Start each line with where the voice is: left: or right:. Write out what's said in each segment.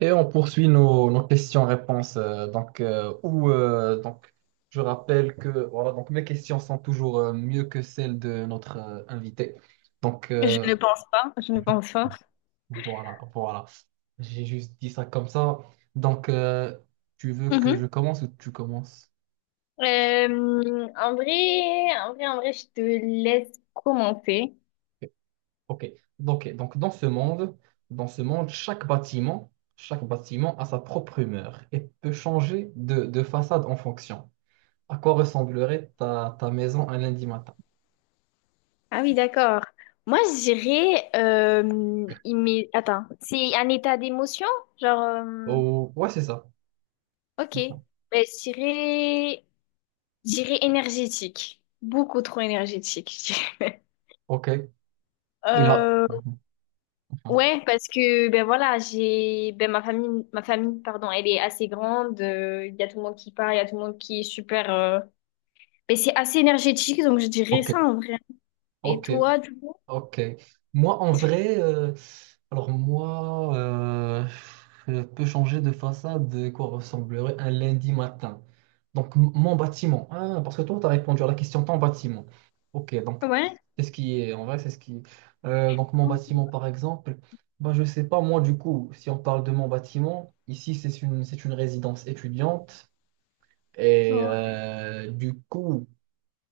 right: Et on poursuit nos questions-réponses. Je rappelle que voilà, donc mes questions sont toujours mieux que celles de notre invité. Donc,
left: Je
right: euh,
left: ne pense pas, je ne pense pas.
right: voilà, voilà. J'ai juste dit ça comme ça. Donc, euh, Tu veux que
left: Mhm.
right: je commence ou tu commences?
left: En vrai, je te laisse commencer.
right: Ok. Donc, dans ce monde, chaque bâtiment a sa propre humeur et peut changer de façade en fonction. À quoi ressemblerait ta maison un lundi matin?
left: Ah oui, d'accord. Moi, je dirais, attends, c'est un état d'émotion? Genre,
right: Oh, ouais, c'est ça.
left: ok.
right: C'est ça.
left: Ben, je dirais, énergétique. Beaucoup trop énergétique, je dirais.
right: Ok. Il va.
left: Euh, ouais, parce que, ben voilà, ben ma famille, pardon, elle est assez grande. Il y a tout le monde qui part, il y a tout le monde qui est super. Mais c'est assez énergétique, donc je dirais
right: Ok,
left: ça en vrai. Et
right: ok,
left: toi, du coup?
right: ok. Moi, en vrai, alors moi, euh, je peux changer de façade de quoi ressemblerait un lundi matin. Donc, mon bâtiment. Ah, parce que toi, tu as répondu à la question ton bâtiment. Ok, donc,
left: Ouais.
right: c'est ce qui est, en vrai, c'est ce qui... mon bâtiment, par exemple, bah, je sais pas, moi, du coup, si on parle de mon bâtiment, ici, c'est une résidence étudiante. Et
left: Ouais.
right: du coup,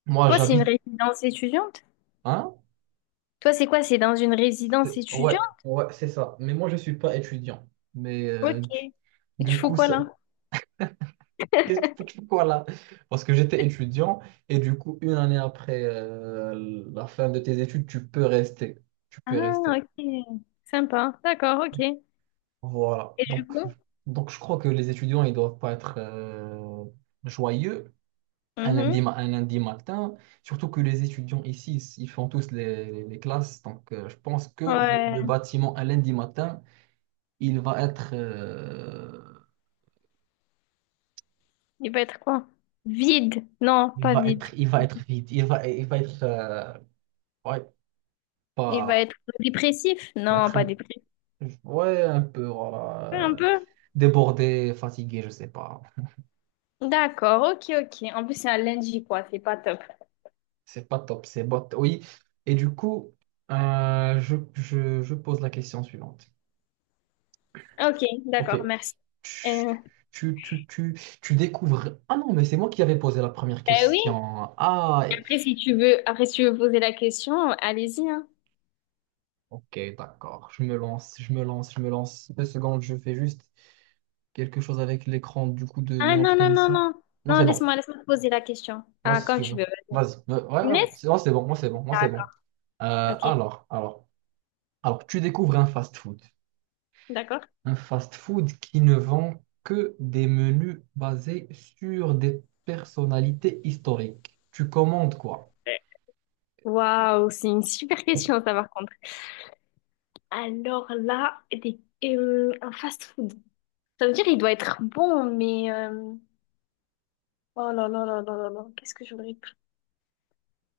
right: moi
left: Toi, c'est une
right: j'habite,
left: résidence étudiante?
right: hein?
left: Toi, c'est quoi? C'est dans une résidence
right: Ouais,
left: étudiante?
right: ouais, c'est ça. Mais moi je suis pas étudiant. Mais
left: Ok. Et tu
right: du
left: fais
right: coup,
left: quoi
right: ça...
left: là?
right: qu'est-ce que pourquoi là? Parce que j'étais étudiant et du coup, une année après la fin de tes études, tu peux rester. Tu peux
left: Ah,
right: rester.
left: ok. Sympa. D'accord, ok.
right: Voilà.
left: Du
right: Donc,
left: coup?
right: donc je crois que les étudiants, ils doivent pas être joyeux. Un lundi,
left: Mhm.
right: un lundi matin, surtout que les étudiants ici, ils font tous les classes. Donc, je pense que le
left: Ouais.
right: bâtiment, un lundi matin, il va être, euh,
left: Il va être quoi? Vide. Non, pas vide.
right: il va être vide. Il va être, ouais,
left: Il va
right: pas,
left: être dépressif?
right: va
left: Non,
right: être
left: pas
right: un,
left: dépressif.
right: ouais, un peu,
left: Un
right: voilà,
left: peu?
right: débordé, fatigué, je sais pas.
left: D'accord, ok, ok. En plus, c'est un lundi, quoi. C'est pas top.
right: C'est pas top, c'est bot, oui. Et du coup, je pose la question suivante.
left: Ok,
right: Ok.
left: d'accord, merci.
right: Tu,
left: Euh,
right: tu découvres. Ah non, mais c'est moi qui avais posé la première
left: bah oui,
right: question. Ah,
left: Après, si tu veux poser la question, allez-y, hein.
right: ok, d'accord. Je me lance. Deux secondes, je fais juste quelque chose avec l'écran du coup de
left: Ah non,
right: notre
left: non, non,
right: émission.
left: non.
right: Non,
left: Non,
right: c'est bon.
left: laisse-moi, te poser la question.
right: Moi,
left: Ah,
right: si
left: quand
right: tu
left: tu
right: veux.
left: veux.
right: Vas-y. Ouais,
left: Tu me
right: ouais,
left: laisses?
right: c'est non, c'est bon, moi, c'est
left: D'accord.
right: bon. Euh,
left: Ok,
right: alors, alors, alors, tu découvres un fast-food.
left: d'accord.
right: Un fast-food qui ne vend que des menus basés sur des personnalités historiques. Tu commandes quoi?
left: Ouais. Waouh, c'est une super question, ça, par contre. Alors là, un fast-food. Ça veut dire il doit être bon. Oh là là là là là là. Qu'est-ce que j'aurais pu...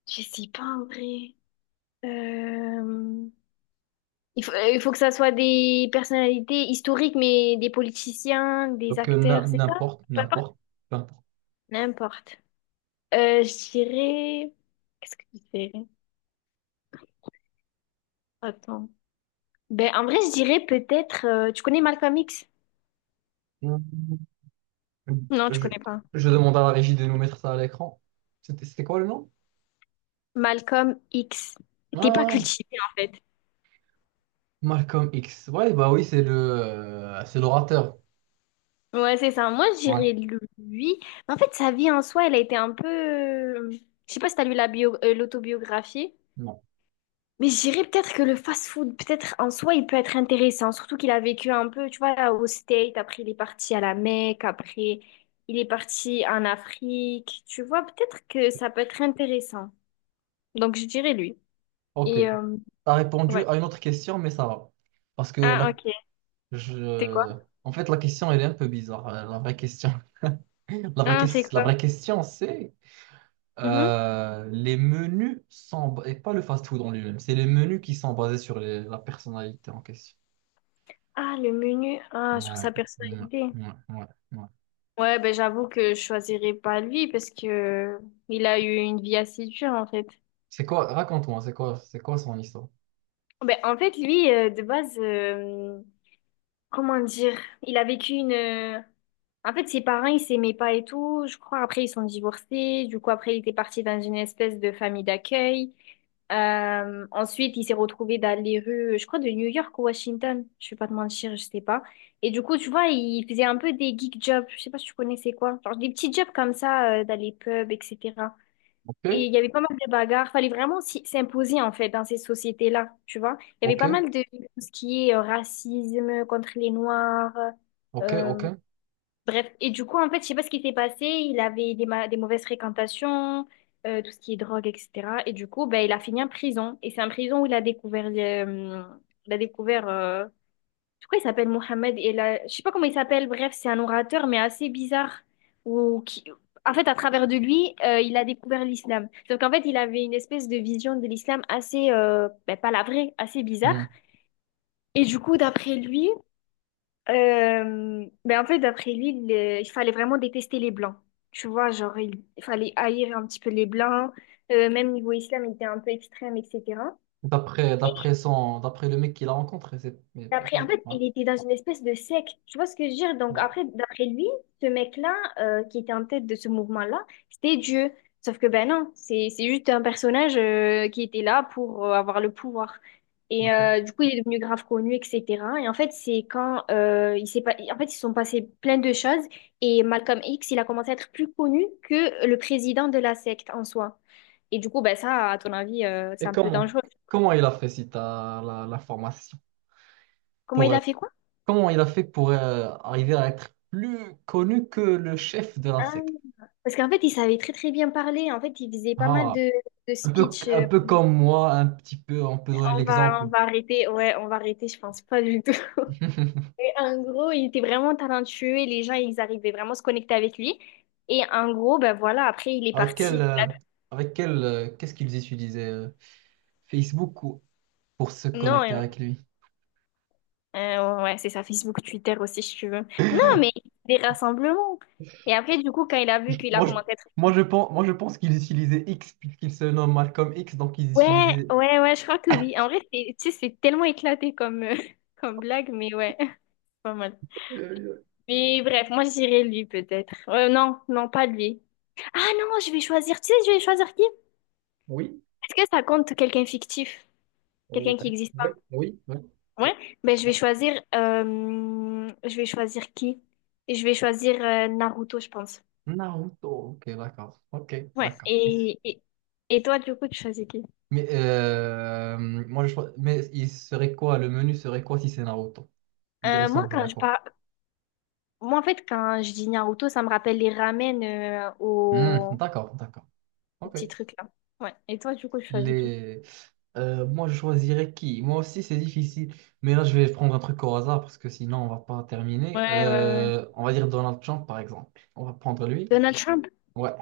left: Je sais pas, en vrai. Euh, Il faut, que ça soit des personnalités historiques, mais des politiciens, des acteurs, c'est ça?
right: N'importe, peu importe.
left: N'importe. Je dirais... Qu'est-ce que je dirais? Attends. Ben, en vrai, je dirais peut-être... Tu connais Malcolm X? Non, tu
right: Je,
left: connais pas.
right: je demande à la régie de nous mettre ça à l'écran. C'était quoi le nom?
left: Malcolm X. T'es pas
right: Ah,
left: cultivé, en fait.
right: Malcolm X. Ouais, bah oui, c'est c'est l'orateur.
left: Ouais, c'est ça. Moi, je
right: Ouais,
left: dirais lui. Mais en fait, sa vie en soi, elle a été un peu. Je sais pas si t'as l'autobiographie.
right: non.
left: Mais je dirais peut-être que le fast-food, peut-être en soi, il peut être intéressant, surtout qu'il a vécu un peu, tu vois, au States, après il est parti à la Mecque, après il est parti en Afrique, tu vois, peut-être que ça peut être intéressant. Donc je dirais lui.
right: Ok.
left: Et
right: T'as répondu
left: ouais.
right: à une autre question, mais ça va. Parce que
left: Ah,
right: la,
left: ok. C'est quoi?
right: je... En fait, la question, elle est un peu bizarre. La vraie question,
left: Ah, c'est
right: la
left: quoi?
right: vraie question, c'est
left: Mhm.
right: les menus sont, et pas le fast-food en lui-même, c'est les menus qui sont basés sur la personnalité en question.
left: Ah, le menu, ah, sur
right: Ouais,
left: sa
right: ouais,
left: personnalité.
right: ouais, ouais, ouais.
left: Ouais, ben j'avoue que je choisirais pas lui parce que il a eu une vie assez dure en fait.
right: C'est quoi, raconte-moi, c'est quoi son histoire?
left: Ben, en fait, lui, de base. Comment dire? Il a vécu une. En fait, ses parents, ils s'aimaient pas et tout. Je crois après, ils sont divorcés. Du coup, après, il était parti dans une espèce de famille d'accueil. Ensuite, il s'est retrouvé dans les rues, je crois, de New York ou Washington. Je vais pas te mentir, je sais pas. Et du coup, tu vois, il faisait un peu des geek jobs. Je sais pas si tu connais c'est quoi. Genre des petits jobs comme ça, dans les pubs, etc. Et
right: Ok,
left: il y avait pas mal de bagarres. Fallait vraiment s'imposer, en fait, dans ces sociétés-là, tu vois. Il y avait pas
right: ok,
left: mal de tout ce qui est racisme contre les Noirs.
right: ok, ok.
left: euh, bref. Et du coup, en fait, je sais pas ce qui s'est passé. Il avait des mauvaises fréquentations, tout ce qui est drogue, etc. Et du coup, ben, il a fini en prison. Et c'est en prison où il a découvert, il a découvert, euh, je crois qu'il s'appelle Mohamed et là, je sais pas comment il s'appelle, bref, c'est un orateur mais assez bizarre ou qui en fait à travers de lui, il a découvert l'islam. Donc en fait, il avait une espèce de vision de l'islam assez ben, pas la vraie, assez bizarre
right: Hmm.
left: et du coup, d'après lui, ben en fait il fallait vraiment détester les blancs. Tu vois, genre il fallait haïr un petit peu les blancs, même niveau islam, il était un peu extrême, etc.
right: D'après le mec qu'il a rencontré, c'est, mais
left: En fait,
right: ouais,
left: il était dans une espèce de secte. Tu vois ce que je veux dire? Donc,
right: ouais,
left: après, d'après lui, ce mec-là, qui était en tête de ce mouvement-là, c'était Dieu. Sauf que, ben non, c'est juste un personnage, qui était là pour avoir le pouvoir. Et
right: ok.
left: du coup, il est devenu grave connu, etc. Et en fait, c'est quand il s'est pas... en fait, ils se sont passés plein de choses. Et Malcolm X, il a commencé à être plus connu que le président de la secte en soi. Et du coup, ben ça, à ton avis, c'est
right: Et
left: un peu
right: comment,
left: dangereux.
right: comment il a fait si t'as la formation
left: Comment il
right: pour
left: a
right: être,
left: fait quoi?
right: comment il a fait pour arriver à être plus connu que le chef de la secte?
left: Parce qu'en fait, il savait très très bien parler. En fait, il faisait pas mal
right: Ah,
left: de speeches.
right: un peu comme moi, un petit peu, on peut donner
left: On va,
right: l'exemple.
left: arrêter. Ouais, on va arrêter, je pense pas du tout. Et en gros, il était vraiment talentueux et les gens, ils arrivaient vraiment à se connecter avec lui. Et en gros, ben voilà, après, il est
right: Avec quel,
left: parti.
right: euh, avec quel, qu'est-ce qu'ils utilisaient Facebook ou- pour se
left: Non,
right: connecter avec lui?
left: ouais, c'est ça, Facebook, Twitter aussi, si tu veux. Non, mais des rassemblements. Et après, du coup, quand il a vu qu'il a
right: Moi, je,
left: commencé à être...
right: Moi, je pense qu'ils utilisaient X puisqu'il se nomme Malcolm X, donc ils
left: Ouais,
right: utilisaient...
left: ouais, ouais, je crois que oui. En vrai, tu sais, c'est tellement éclaté comme, comme blague, mais ouais, pas mal.
right: Euh,
left: Mais bref, moi je dirais lui peut-être. Non, non, pas lui. Ah non, je vais choisir. Tu sais, je vais choisir qui?
right: oui,
left: Est-ce que ça compte quelqu'un fictif?
right: ouais,
left: Quelqu'un qui n'existe pas?
right: oui, oui, oui.
left: Ouais. Ben je vais choisir. Je vais choisir qui? Je vais choisir Naruto, je pense.
right: Naruto. Ok, d'accord. Ok,
left: Ouais.
right: d'accord.
left: Et, toi, du coup, tu choisis qui?
right: Mais mais il serait quoi? Le menu serait quoi si c'est Naruto? Il
left: Euh, moi,
right: ressemblerait
left: quand
right: à
left: je
right: quoi?
left: parle, moi en fait, quand je dis Naruto, ça me rappelle les ramen
right: Hmm, d'accord, d'accord.
left: au
right: Ok.
left: petit truc là. Ouais. Et toi, du coup, tu choisis qui?
right: Les... moi, je choisirais qui? Moi aussi, c'est difficile. Mais là, je vais prendre un truc au hasard parce que sinon, on va pas terminer.
left: Ouais, ouais, ouais.
right: On va dire Donald Trump, par exemple. On va prendre lui.
left: Donald Trump?
right: Ouais,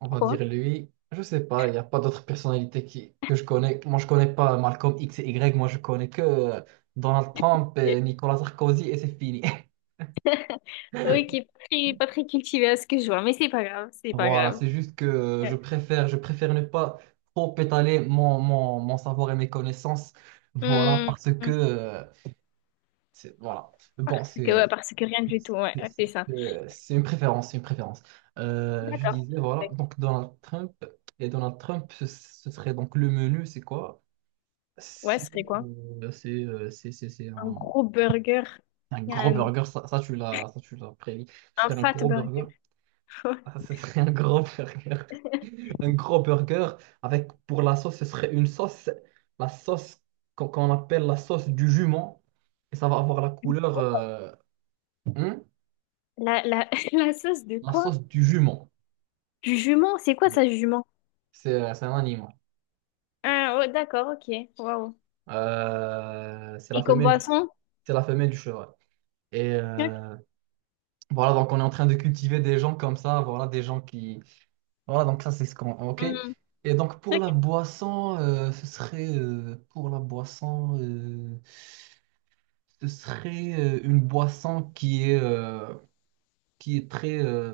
right: on va
left: Quoi?
right: dire lui. Je sais pas, il n'y a pas d'autres personnalités qui... que je connais. Moi, je connais pas Malcolm X et Y. Moi, je connais que Donald Trump et Nicolas Sarkozy et c'est fini.
left: Oui, qui est pas très, pas très cultivé à ce que je vois, mais c'est pas grave, c'est pas
right: Voilà,
left: grave.
right: c'est juste que
left: Ouais.
right: je préfère ne pas trop étaler mon savoir et mes connaissances. Voilà,
left: Hmm.
right: parce que Voilà. Bon,
left: Ouais, parce que rien du tout, ouais,
right: c'est
left: ouais,
right: c'est-
left: c'est ça.
right: c'est une préférence, c'est une préférence. Je
left: D'accord, je
right: disais, voilà,
left: respecte.
right: donc Donald Trump, et Donald Trump, ce serait donc le menu, c'est quoi?
left: Ouais, ce
right: C'est
left: serait quoi?
right: c'est
left: Un
right: un...
left: gros burger,
right: un
left: Il y a
right: gros
left: un,
right: burger, ça, tu l'as prévu. Ce serait un
left: fat
right: gros burger,
left: burger.
right: Ah, ce serait un gros burger, un gros burger, avec pour la sauce, ce serait une sauce, la sauce qu'on appelle la sauce du jument, et ça va avoir la couleur... hein.
left: La, la, la sauce de
right: La
left: quoi?
right: sauce du jument.
left: Du jument, c'est quoi ça, jument?
right: C'est un animal.
left: Ah, ouais, d'accord, ok, waouh.
right: Euh, c'est la
left: Et comme
right: femelle du,
left: boisson?
right: c'est la femelle du cheval. Et
left: Ok,
right: voilà, donc on est en train de cultiver des gens comme ça, voilà, des gens qui... Voilà, donc ça c'est ce qu'on... Ok.
left: hmm,
right: Et donc pour
left: ok,
right: la boisson, ce serait... une boisson qui est très...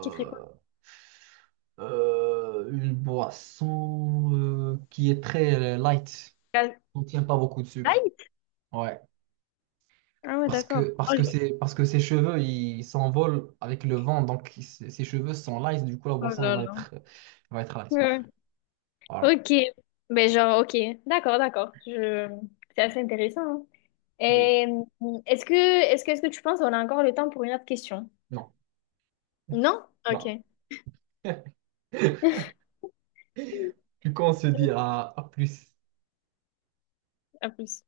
left: qui serait quoi?
right: une boisson qui est très light.
left: La
right: Contient pas beaucoup de sucre.
left: Sprite?
right: Ouais.
left: Ah ouais, d'accord. Oh,
right: Parce que ses cheveux, ils s'envolent avec le vent. Donc, ses cheveux sont lisses. Du coup, la
left: oh
right: boisson,
left: là là.
right: elle va être lisse.
left: Ouais.
right: Voilà.
left: Ok, mais genre, ok, d'accord, d'accord. Je... C'est assez intéressant, hein.
right: Oui.
left: Et est-ce que, tu penses qu'on a encore le temps pour une autre question?
right: Non.
left: Non?
right: Non.
left: Ok,
right: Du coup, on se dit à plus.
left: à plus.